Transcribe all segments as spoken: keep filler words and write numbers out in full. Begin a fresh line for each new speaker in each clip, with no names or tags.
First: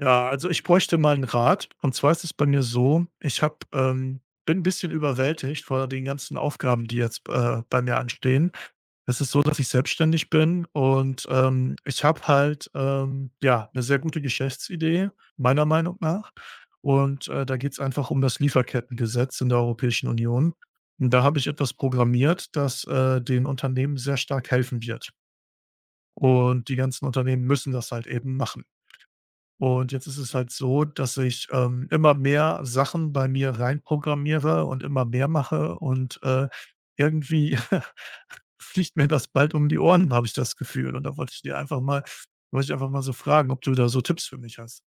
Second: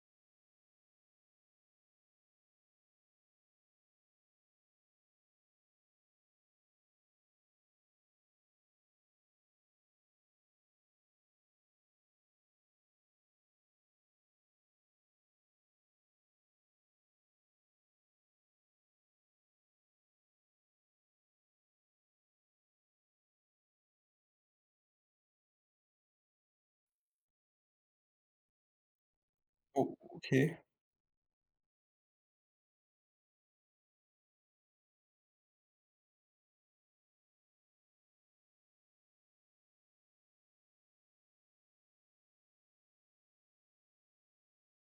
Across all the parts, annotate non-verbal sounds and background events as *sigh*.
Ja, also ich bräuchte mal 'n Rat. Und zwar ist es bei mir so, ich habe ähm, bin 'n bisschen überwältigt vor den ganzen Aufgaben, die jetzt, äh, bei mir anstehen. Es ist so, dass ich selbstständig bin und, ähm, ich habe halt, ähm, ja, 'ne sehr gute Geschäftsidee, meiner Meinung nach. Und, äh, da geht's einfach um das Lieferkettengesetz in der Europäischen Union. Und da habe ich etwas programmiert, das, äh, den Unternehmen sehr stark helfen wird. Und die ganzen Unternehmen müssen das halt eben machen. Und
Oh,
jetzt ist es halt
okay.
so, dass ich, ähm, immer mehr Sachen bei mir reinprogrammiere und immer mehr mache und, äh, irgendwie *laughs* fliegt mir das bald um die Ohren, habe ich das Gefühl. Und da wollte ich dir einfach mal wollte ich einfach mal so fragen, ob du da so Tipps für mich hast.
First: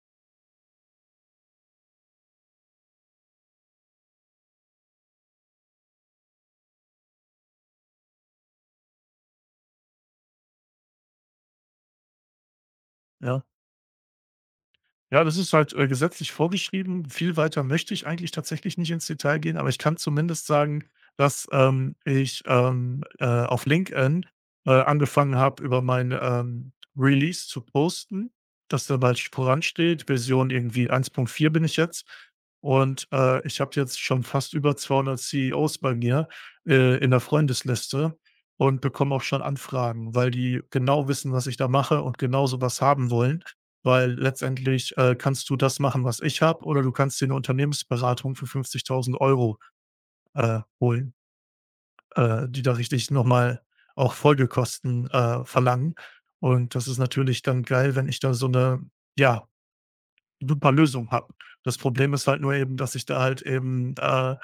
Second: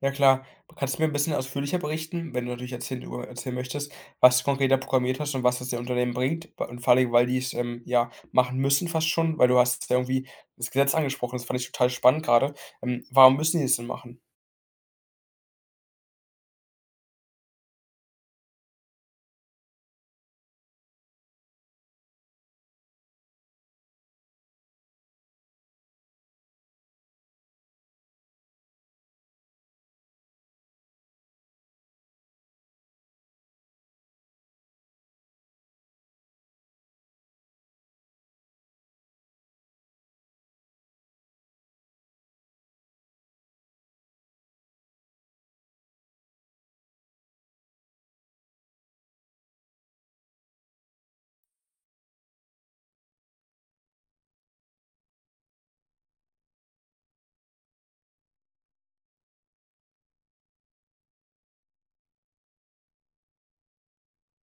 Ja klar. Kannst du mir ein bisschen ausführlicher berichten, wenn du natürlich erzählen über erzählen möchtest, was du konkret da programmiert hast und was das den Unternehmen bringt? Wa und vor allem, Dingen, weil die's, ähm, ja, machen müssen fast schon, weil du hast ja irgendwie das Gesetz angesprochen, das fand ich total spannend gerade. Ähm, warum
Ja?
müssen die es denn machen?
Ja, das ist halt, äh, gesetzlich vorgeschrieben. Viel weiter möchte ich eigentlich tatsächlich nicht ins Detail gehen, aber ich kann zumindest sagen, dass, ähm, ich, ähm, äh, auf LinkedIn, äh, angefangen habe, über mein, ähm, Release zu posten, dass da bald voransteht. Version irgendwie eins Punkt vier bin ich jetzt. Und, äh, ich habe jetzt schon fast über zweihundert C E Os bei mir, äh, in der Freundesliste, und bekomme auch schon Anfragen, weil die genau wissen, was ich da mache und genau so was haben wollen. Weil letztendlich, äh, kannst du das machen, was ich habe, oder du kannst dir eine Unternehmensberatung für fünfzigtausend Euro äh, holen, äh, die da richtig nochmal auch Folgekosten, äh, verlangen. Und das ist natürlich dann geil, wenn ich da so eine, ja, super Lösung habe. Das Problem ist halt nur eben, dass ich da halt eben, äh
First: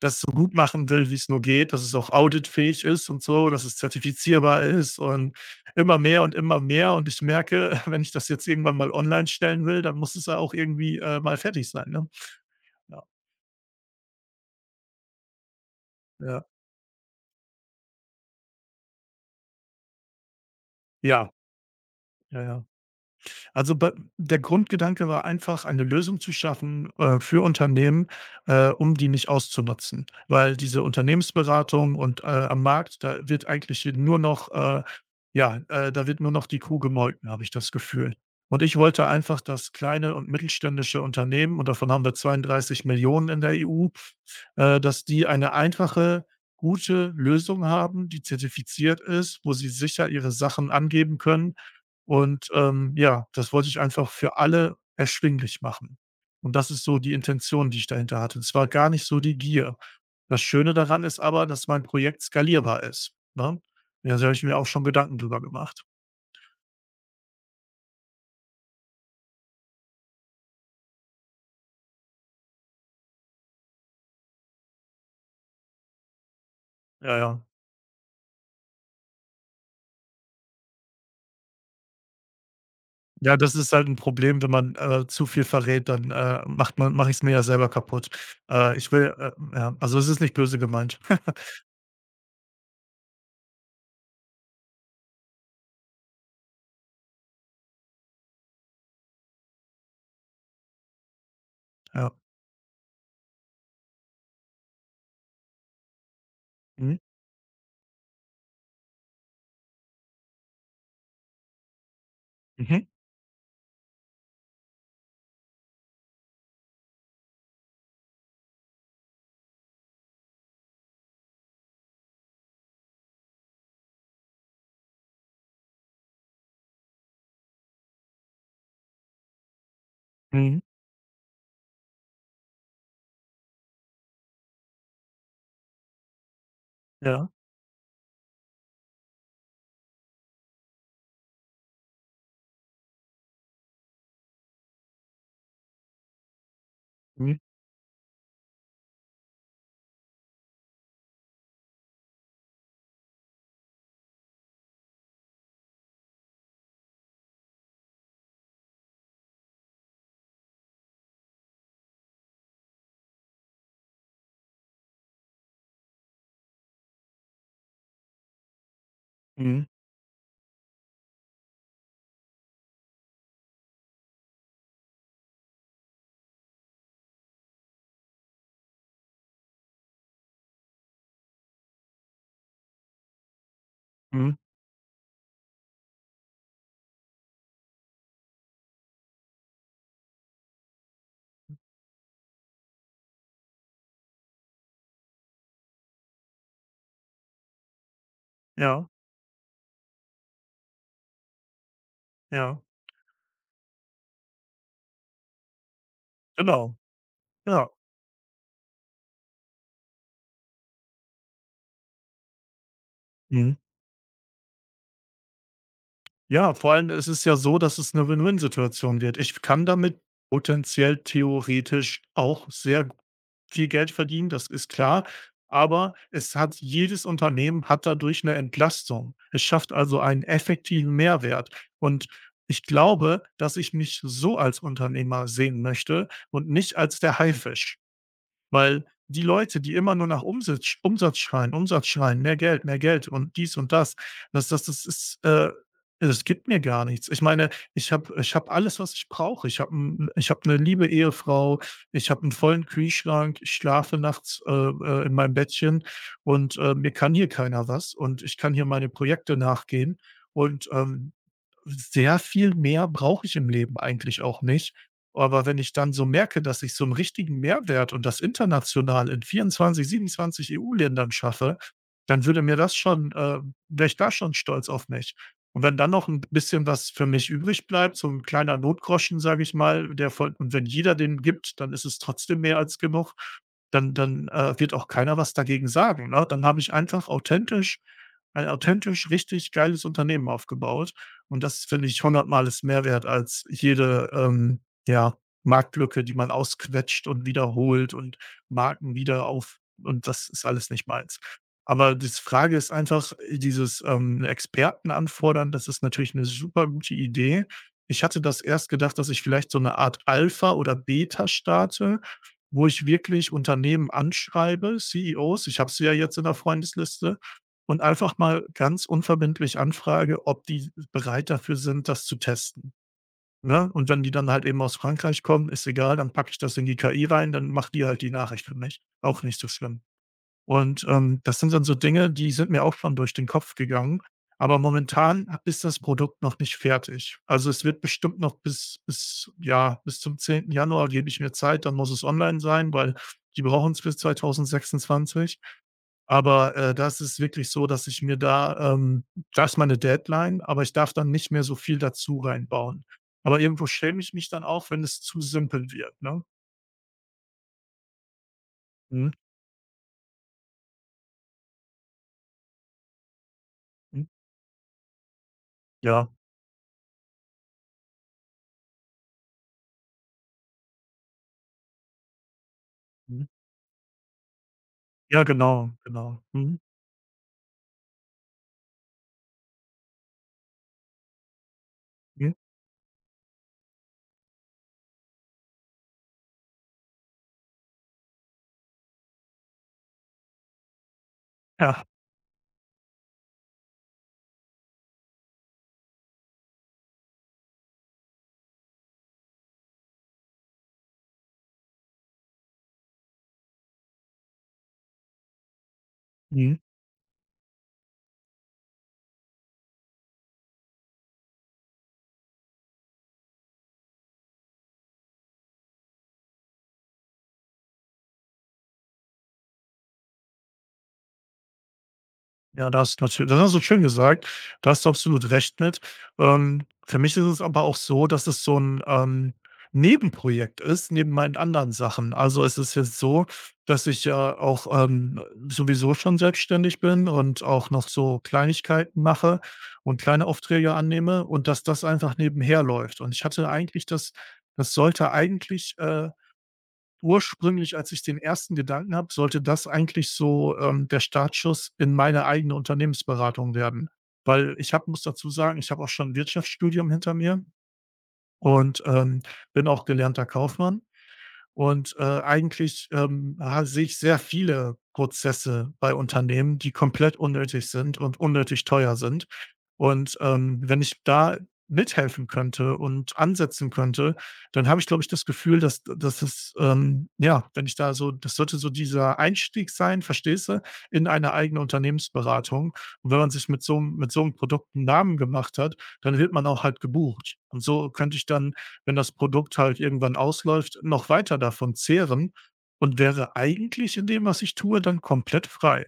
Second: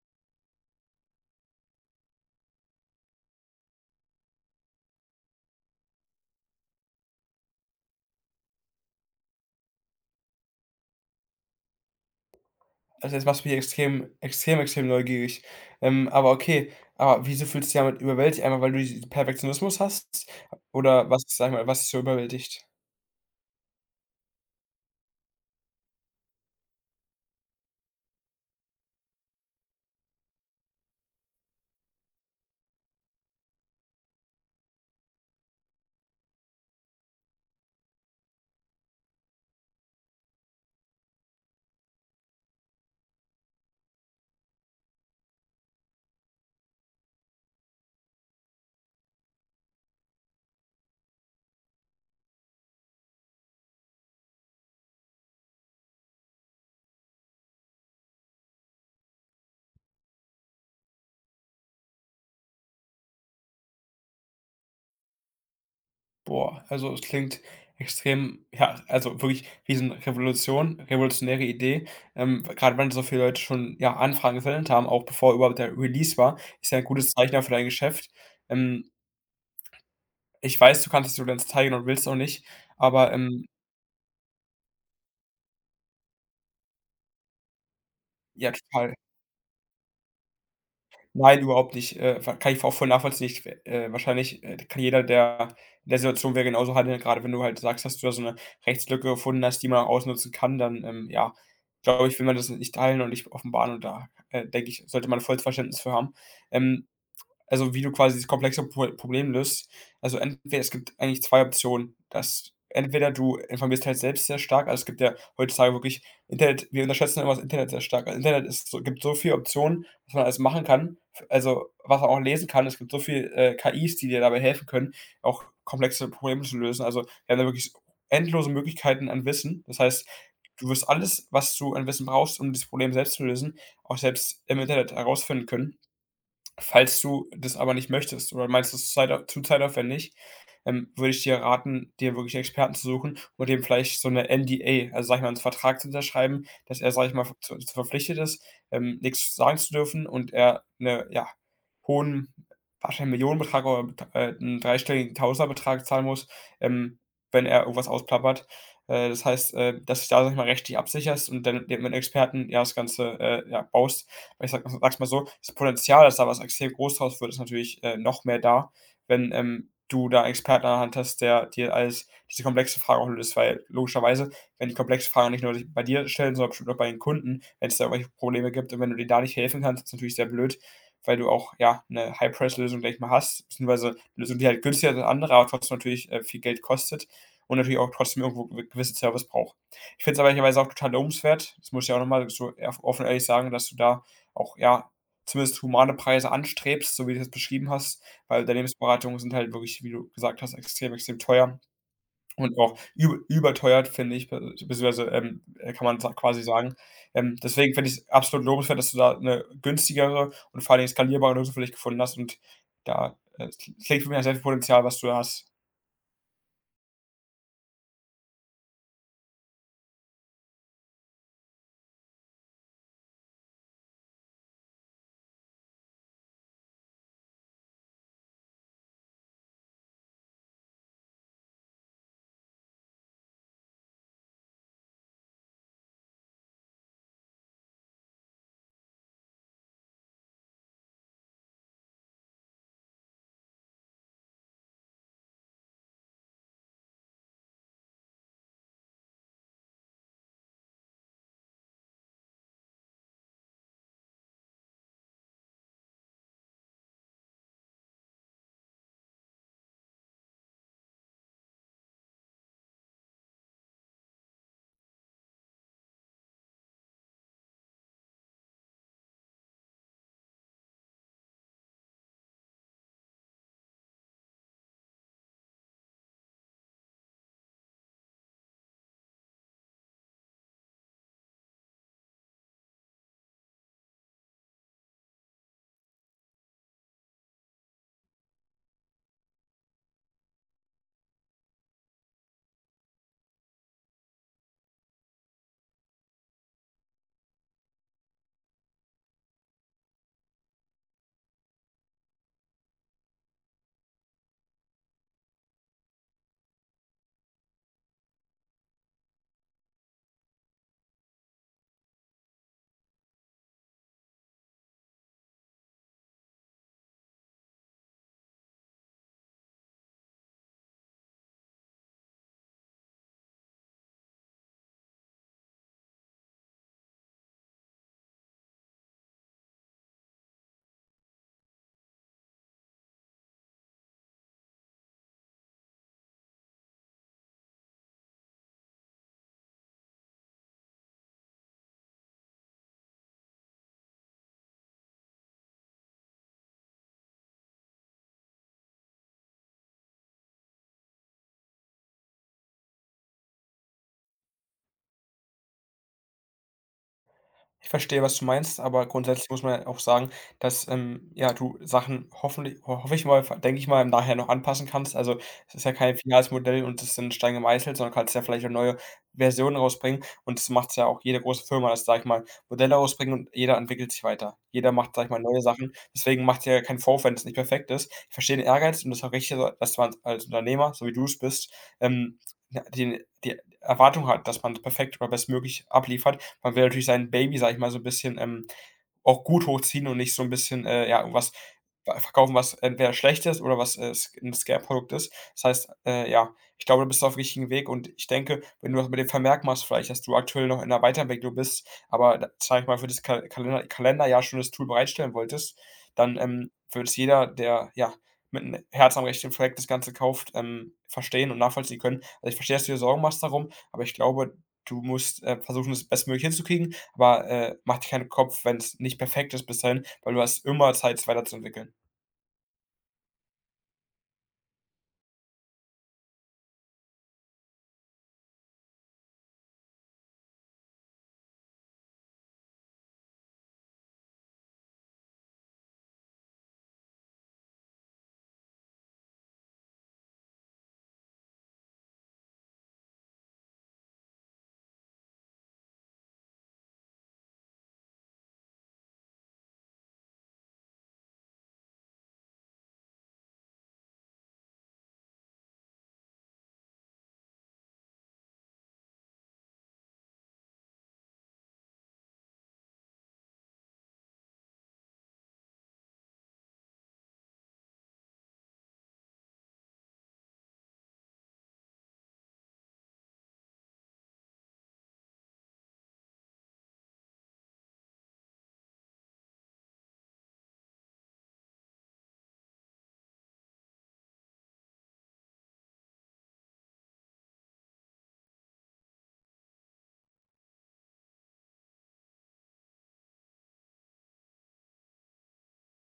das so gut machen will, wie es nur geht, dass es auch auditfähig ist und so, dass es zertifizierbar ist und immer mehr und immer mehr. Und ich merke, *laughs* wenn ich das jetzt irgendwann mal online stellen will, dann muss es ja auch irgendwie, äh, mal fertig sein, ne? Ja,
Also, jetzt machst du mich extrem, extrem, extrem neugierig. Ähm, aber
ja,
okay, aber wieso fühlst du dich damit überwältigt? Einmal, weil du diesen Perfektionismus hast? Oder was,
ja,
sage ich mal, was dich so
ja, ja.
überwältigt?
Also bei der Grundgedanke war einfach, eine Lösung zu schaffen, äh, für Unternehmen, äh, um die nicht auszunutzen. Weil diese Unternehmensberatung und, äh, am Markt, da wird eigentlich nur noch, äh, ja, äh, da wird nur noch die Kuh gemolken, habe ich das Gefühl. Und ich wollte einfach, dass kleine und mittelständische Unternehmen, und davon haben wir zweiunddreißig Millionen in der E U, äh, dass die eine einfache, gute Lösung haben, die zertifiziert ist, wo sie sicher ihre Sachen angeben können und, ähm, ja, das wollte ich einfach für alle erschwinglich machen. Und das ist so die Intention, die ich dahinter hatte. Es war gar nicht so die Gier. Das Schöne daran ist aber, dass mein Projekt skalierbar ist, ne? Ja, da habe ich mir auch schon Gedanken drüber gemacht.
Boah, also es klingt extrem, ja, also wirklich riesen Revolution, revolutionäre Idee. Ähm, gerade wenn so viele Leute schon, ja, Anfragen gesendet haben, auch bevor überhaupt der Release war, ist ja ein gutes
Ja,
Zeichen
ja.
auch für dein Geschäft. Ähm, Ich weiß, du kannst es dir ganz zeigen und willst auch nicht, aber
Ja,
ähm,
das ist halt ein Problem, wenn man, äh, zu viel verrät, dann, äh, macht man mache ich es mir ja selber kaputt.
ja,
Äh, ich
total.
will, äh ja, also, es ist nicht böse gemeint.
Nein,
*laughs*
überhaupt nicht. Äh, ver Kann ich auch voll nachvollziehen. Ich äh, Wahrscheinlich, äh, kann jeder, der in der Situation wäre, genauso handeln. Gerade wenn du halt sagst, dass du da so eine Rechtslücke gefunden hast, die man ausnutzen kann, dann, ähm, ja, glaube
Ja.
ich, will man das nicht teilen und nicht offenbaren und da, äh, denke ich, sollte man volles Verständnis für haben. Ähm
Mhm.
also wie du quasi das komplexe Pro Problem löst. Also entweder, es gibt eigentlich zwei Optionen, dass
Mhm.
entweder du informierst halt selbst sehr stark, also es gibt ja heutzutage wirklich Internet, wir unterschätzen immer das Internet sehr stark. Also Internet ist so, gibt so viele Optionen, was man alles machen kann, f also was man auch lesen kann. Es gibt so viel, äh, K Is, die dir dabei helfen können, auch komplexe Probleme zu lösen. Also wir haben da wirklich endlose Möglichkeiten an Wissen. Das heißt,
Mhm.
du wirst alles, was du an Wissen brauchst, um dieses Problem selbst zu lösen, auch selbst im Internet herausfinden können. Falls du
Ja.
das aber nicht möchtest oder meinst, das ist zeit zu zeitaufwendig, ähm, würde ich dir raten, dir wirklich einen Experten zu suchen und dem vielleicht so 'ne N D A, also, sage ich mal, einen Vertrag zu unterschreiben, dass er, sage ich mal,
Mhm,
zu zu verpflichtet ist, ähm, nix sagen zu dürfen und er eine, ja, hohen wahrscheinlich Millionenbetrag oder bet äh, 'n dreistelligen Tausenderbetrag zahlen muss, ähm, wenn er irgendwas ausplappert. Äh, das heißt, äh, dass du dich da, sage ich mal, rechtlich absicherst und dann mit einem Experten, ja, das Ganze, äh, ja, baust, weil ich sage sag's mal so, das Potenzial, dass da was extrem groß draus wird, ist natürlich, äh, noch mehr da, wenn,
mhm,
ähm, du da 'n Experten an der Hand hast, der dir alles diese komplexe Frage auch löst, weil logischerweise, wenn die komplexe Fragen nicht nur sich bei dir stellen, sondern bestimmt auch bei den Kunden, wenn es da irgendwelche Probleme gibt. Und wenn du denen da nicht helfen kannst, ist natürlich sehr blöd, weil du auch, ja, eine High-Price-Lösung, gleich mal, hast, beziehungsweise eine
mhm.
Lösung, die halt günstiger ist als andere, aber trotzdem natürlich, äh, viel Geld kostet und natürlich auch trotzdem irgendwo gew gewissen Service braucht. Ich finde es aber ehrlicherweise auch total lobenswert, das muss ich ja auch noch mal so eff offen ehrlich sagen, dass du da auch, ja, zumindest humane Preise anstrebst, so wie du das beschrieben hast, weil
Ja,
Unternehmensberatungen sind halt wirklich, wie du gesagt hast, extrem, extrem teuer und
ja,
auch übe überteuert, finde ich, be beziehungsweise, ähm, äh, kann man sa quasi sagen.
genau,
Ähm,
ja.
deswegen finde ich's absolut lobenswert, dass du da eine günstigere und vor allem skalierbare Lösung für dich gefunden hast und da, äh,
Mhm.
es klingt für mich nach sehr viel Potenzial, was du da hast.
Ja, vor allem ist es ja so, dass es eine Win-Win-Situation wird. Ich kann damit potenziell theoretisch auch sehr viel Geld verdienen, das ist klar, aber es hat jedes Unternehmen hat dadurch eine Entlastung. Es schafft also einen effektiven Mehrwert, und ich glaube, dass ich mich so als Unternehmer sehen möchte und nicht als der Haifisch. Weil die Leute, die immer nur nach Umsitz Umsatz schreien, Umsatz schreien, mehr Geld, mehr Geld und dies und das, das das das ist, äh das gibt mir gar nichts. Ich meine, ich habe ich habe alles, was ich brauche. Ich habe ich habe eine liebe Ehefrau, ich habe einen vollen Kühlschrank, ich schlafe nachts, äh, äh, in meinem Bettchen, und, äh, mir kann hier keiner was, und ich kann hier meine Projekte nachgehen und, ähm sehr viel mehr brauche ich im Leben eigentlich auch nicht. Aber wenn ich dann so merke, dass ich so einen richtigen Mehrwert und das international in vierundzwanzig, siebenundzwanzig E U-Ländern schaffe, dann würde mir das schon, äh, wäre ich da schon stolz auf mich. Und wenn dann noch ein bisschen was für mich übrig bleibt, so ein kleiner Notgroschen, sage ich mal, der von und wenn jeder den gibt, dann ist es trotzdem mehr als genug, dann dann, äh, wird auch keiner was dagegen sagen, ne? Dann habe ich einfach authentisch ein authentisch richtig geiles Unternehmen aufgebaut. Und das finde ich hundertmal ist mehr wert als jede, ähm, ja, Marktlücke, die man ausquetscht und wiederholt und Marken wieder auf, und das ist alles nicht meins. Aber die Frage ist einfach, äh, dieses, ähm, Experten anfordern, das ist natürlich eine super gute Idee. Ich hatte das erst gedacht, dass ich vielleicht so eine Art Alpha oder Beta starte, wo ich wirklich Unternehmen anschreibe, C E Os. Ich habe sie ja jetzt in der Freundesliste und einfach mal ganz unverbindlich anfrage, ob die bereit dafür sind, das zu testen, ne? Und wenn die dann halt eben aus Frankreich kommen, ist egal, dann packe ich das in die K I rein, dann macht die halt die Nachricht für mich. Auch nicht so schlimm. Und, ähm, das sind dann so Dinge, die sind mir auch schon durch den Kopf gegangen. Aber momentan ist das Produkt noch nicht fertig. Also, es wird bestimmt noch bis bis ja, bis zum zehnten Januar, gebe ich mir Zeit, dann muss es online sein, weil die brauchen es bis zweitausendsechsundzwanzig. Aber, äh, das ist wirklich so, dass ich mir da ähm, da ist meine Deadline, aber ich darf dann nicht mehr so viel dazu reinbauen. Aber irgendwo schäme ich mich dann auch, wenn es zu simpel wird, ne?
Ich verstehe, was du meinst, aber
Mhm,
grundsätzlich muss man ja auch sagen, dass, ähm, ja, du Sachen hoffentlich ho hoffe ich mal, denke ich mal, im
mhm,
Nachhinein noch anpassen kannst. Also, es ist ja kein
ja,
finales Modell und das ist in Stein gemeißelt, sondern kannst ja vielleicht auch neue Versionen rausbringen und das macht ja auch jede große Firma, dass, sage ich mal, Modelle rausbringen
mhm.
und jeder entwickelt sich weiter. Jeder macht, sage ich mal,
Ja,
neue Sachen.
genau,
Deswegen
genau.
macht
Mhm,
ja keinen Vorwurf, wenn es nicht perfekt ist. Ich verstehe den Ehrgeiz und das ist auch richtig so, dass man als Unternehmer, so wie du es bist, ähm,
mhm.
ja, die die Erwartung hat, dass man perfekt oder bestmöglich abliefert. Man will natürlich sein Baby, sage ich mal, so ein bisschen, ähm, auch gut hochziehen und nicht so ein bisschen, äh, ja, irgendwas
Ja,
ver verkaufen, was entweder schlecht ist oder was, äh, sc 'n Scam-Produkt ist. Das heißt, äh, ja, ich glaube, du bist auf dem richtigen Weg und ich denke, wenn du das mit dem Vermerk machst vielleicht, dass du aktuell noch in 'ner Weiterentwicklung bist, aber d sage ich mal, für das Kal Kalender Kalenderjahr schon das Tool bereitstellen wolltest, dann, ähm,
mhm.
würde es jeder, der, ja, mit einem Herz am rechten Fleck das Ganze kauft, ähm, verstehen und nachvollziehen können. Also, ich verstehe, dass du dir Sorgen machst darum, aber ich glaube, du musst, äh, versuchen, es bestmöglich hinzukriegen, aber, äh, mach dir keinen Kopf, wenn es nicht perfekt ist bis dahin, weil du hast immer Zeit, es weiterzuentwickeln.
Ja, das hast du natür das hast du schön gesagt. Da hast du absolut recht mit. Ähm, für mich ist es aber auch so, dass es so ein, ähm, Nebenprojekt ist neben meinen anderen Sachen. Also, es ist jetzt so, dass ich ja auch, ähm, sowieso schon selbstständig bin und auch noch so Kleinigkeiten mache und kleine Aufträge annehme und dass das einfach nebenher läuft. Und ich hatte eigentlich das das sollte eigentlich, äh ursprünglich, als ich den ersten Gedanken habe, sollte das eigentlich so, ähm, der Startschuss in meine eigene Unternehmensberatung werden. Weil ich habe muss dazu sagen, ich habe auch schon 'n Wirtschaftsstudium hinter mir und, ähm, bin auch gelernter Kaufmann. Und, äh, eigentlich, ähm, ha sehe ich sehr viele Prozesse bei Unternehmen, die komplett unnötig sind und unnötig teuer sind. Und, ähm, wenn ich da mithelfen könnte und ansetzen könnte, dann habe ich, glaube ich, das Gefühl, dass dass es, ähm ja, wenn ich da so das sollte so dieser Einstieg sein, verstehst du, in eine eigene Unternehmensberatung. Und wenn man sich mit so einem mit so 'nem Produkt 'n Namen gemacht hat, dann wird man auch halt gebucht. Und so könnte ich dann, wenn das Produkt halt irgendwann ausläuft, noch weiter davon zehren und wäre eigentlich in dem, was ich tue, dann komplett frei.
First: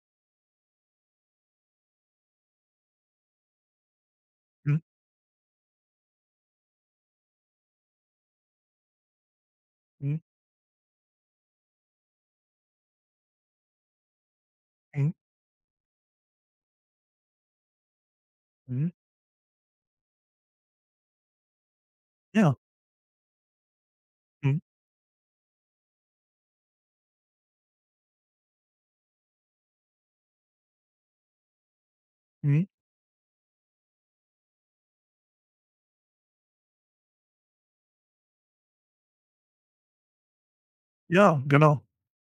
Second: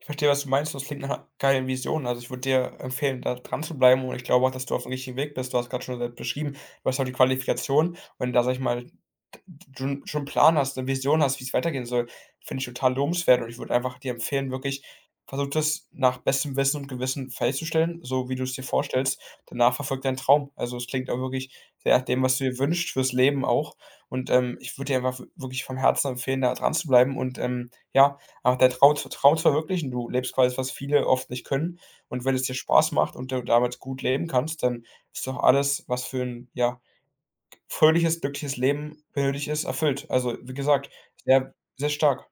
Ich verstehe, was du meinst. Das klingt nach 'ner geilen Vision. Also, ich würde dir empfehlen, da dran zu bleiben und ich glaube auch, dass du
Mhm,
auf dem richtigen Weg bist. Du hast gerade schon selbst beschrieben, du hast auch die Qualifikation. Wenn du da, sag ich mal, schon
mhm,
schon 'n Plan hast, eine Vision hast, wie es weitergehen soll, finde ich total lobenswert und ich würde einfach dir empfehlen, wirklich
mhm,
versuch das nach bestem Wissen und Gewissen festzustellen, so wie du es dir
mhm.
vorstellst. Danach verfolgt dein Traum. Also, es klingt auch wirklich sehr nach dem, was du
Ja,
dir wünschst fürs Leben auch und, ähm,
mhm,
ich würde dir einfach wirklich vom Herzen empfehlen, da dran zu bleiben und, ähm, ja, aber der Traum zu Traum zu verwirklichen, du lebst quasi, was viele oft nicht können. Und wenn es dir
mhm.
Spaß macht und du damit gut leben kannst, dann ist doch alles, was für ein, ja, fröhliches, glückliches Leben benötigt ist, erfüllt. Also, wie gesagt,
Ja,
sehr,
genau.
sehr stark.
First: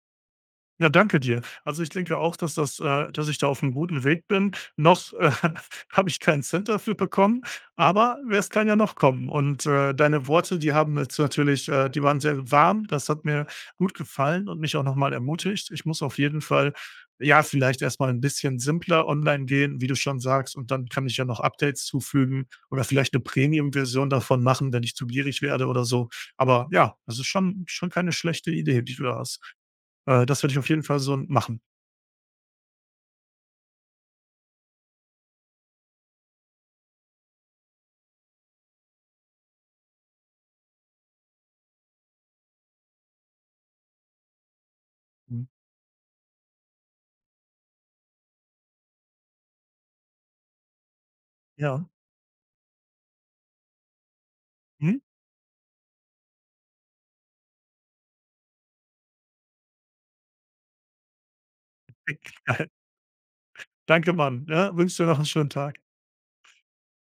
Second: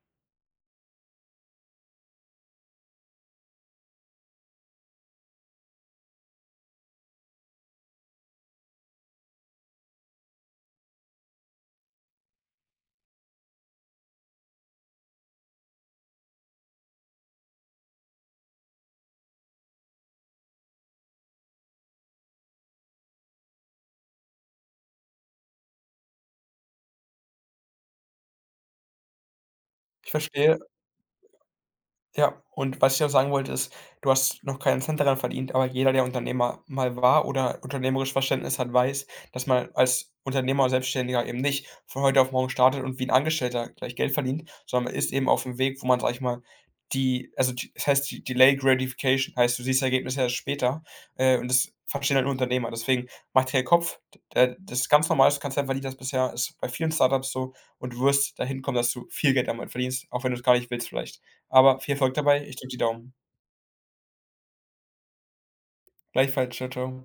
Ja, danke dir. Also, ich denke auch, dass das äh, dass ich da auf einem guten Weg bin. Noch, äh, *laughs* habe ich keinen Cent dafür bekommen, aber we es kann ja noch kommen. Und, äh, deine Worte, die haben jetzt natürlich äh, die waren sehr warm. Das hat mir gut gefallen und mich auch noch mal ermutigt. Ich muss auf jeden Fall, ja, vielleicht erst mal 'n bisschen simpler online gehen, wie du schon sagst, und dann kann ich ja noch Updates zufügen oder vielleicht eine Premium-Version davon machen, wenn ich zu gierig werde oder so. Aber ja, das ist schon schon keine schlechte Idee, die du da hast.
Ich
Äh, das werde
verstehe.
ich auf jeden Fall so machen.
Ja, und was ich noch sagen wollte, ist, du hast noch keinen Cent daran verdient, aber jeder, der Unternehmer mal war oder unternehmerisches Verständnis hat, weiß, dass man als Unternehmer oder Selbstständiger eben nicht von heute auf morgen startet und wie ein Angestellter gleich Geld verdient, sondern man ist eben auf
Mhm.
dem Weg, wo man, sage ich mal, die also, d das heißt, De Delayed Gratification, heißt, du siehst Ergebnisse erst später, äh, und das
Ja.
verstehen halt nur Unternehmer. Deswegen mach dir keinen Kopf, d äh, das ist
Mhm.
ganz normal, dass du kein Cent verdient hast bisher, ist bei vielen Startups so und du wirst dahin kommen, dass du viel Geld damit verdienst, auch wenn du es gar nicht willst vielleicht. Aber viel Erfolg dabei. Ich drücke die
*laughs*
Daumen.
Danke, Mann. Ja, wünsche dir noch einen schönen Tag.
Gleichfalls. Tschau, tschau.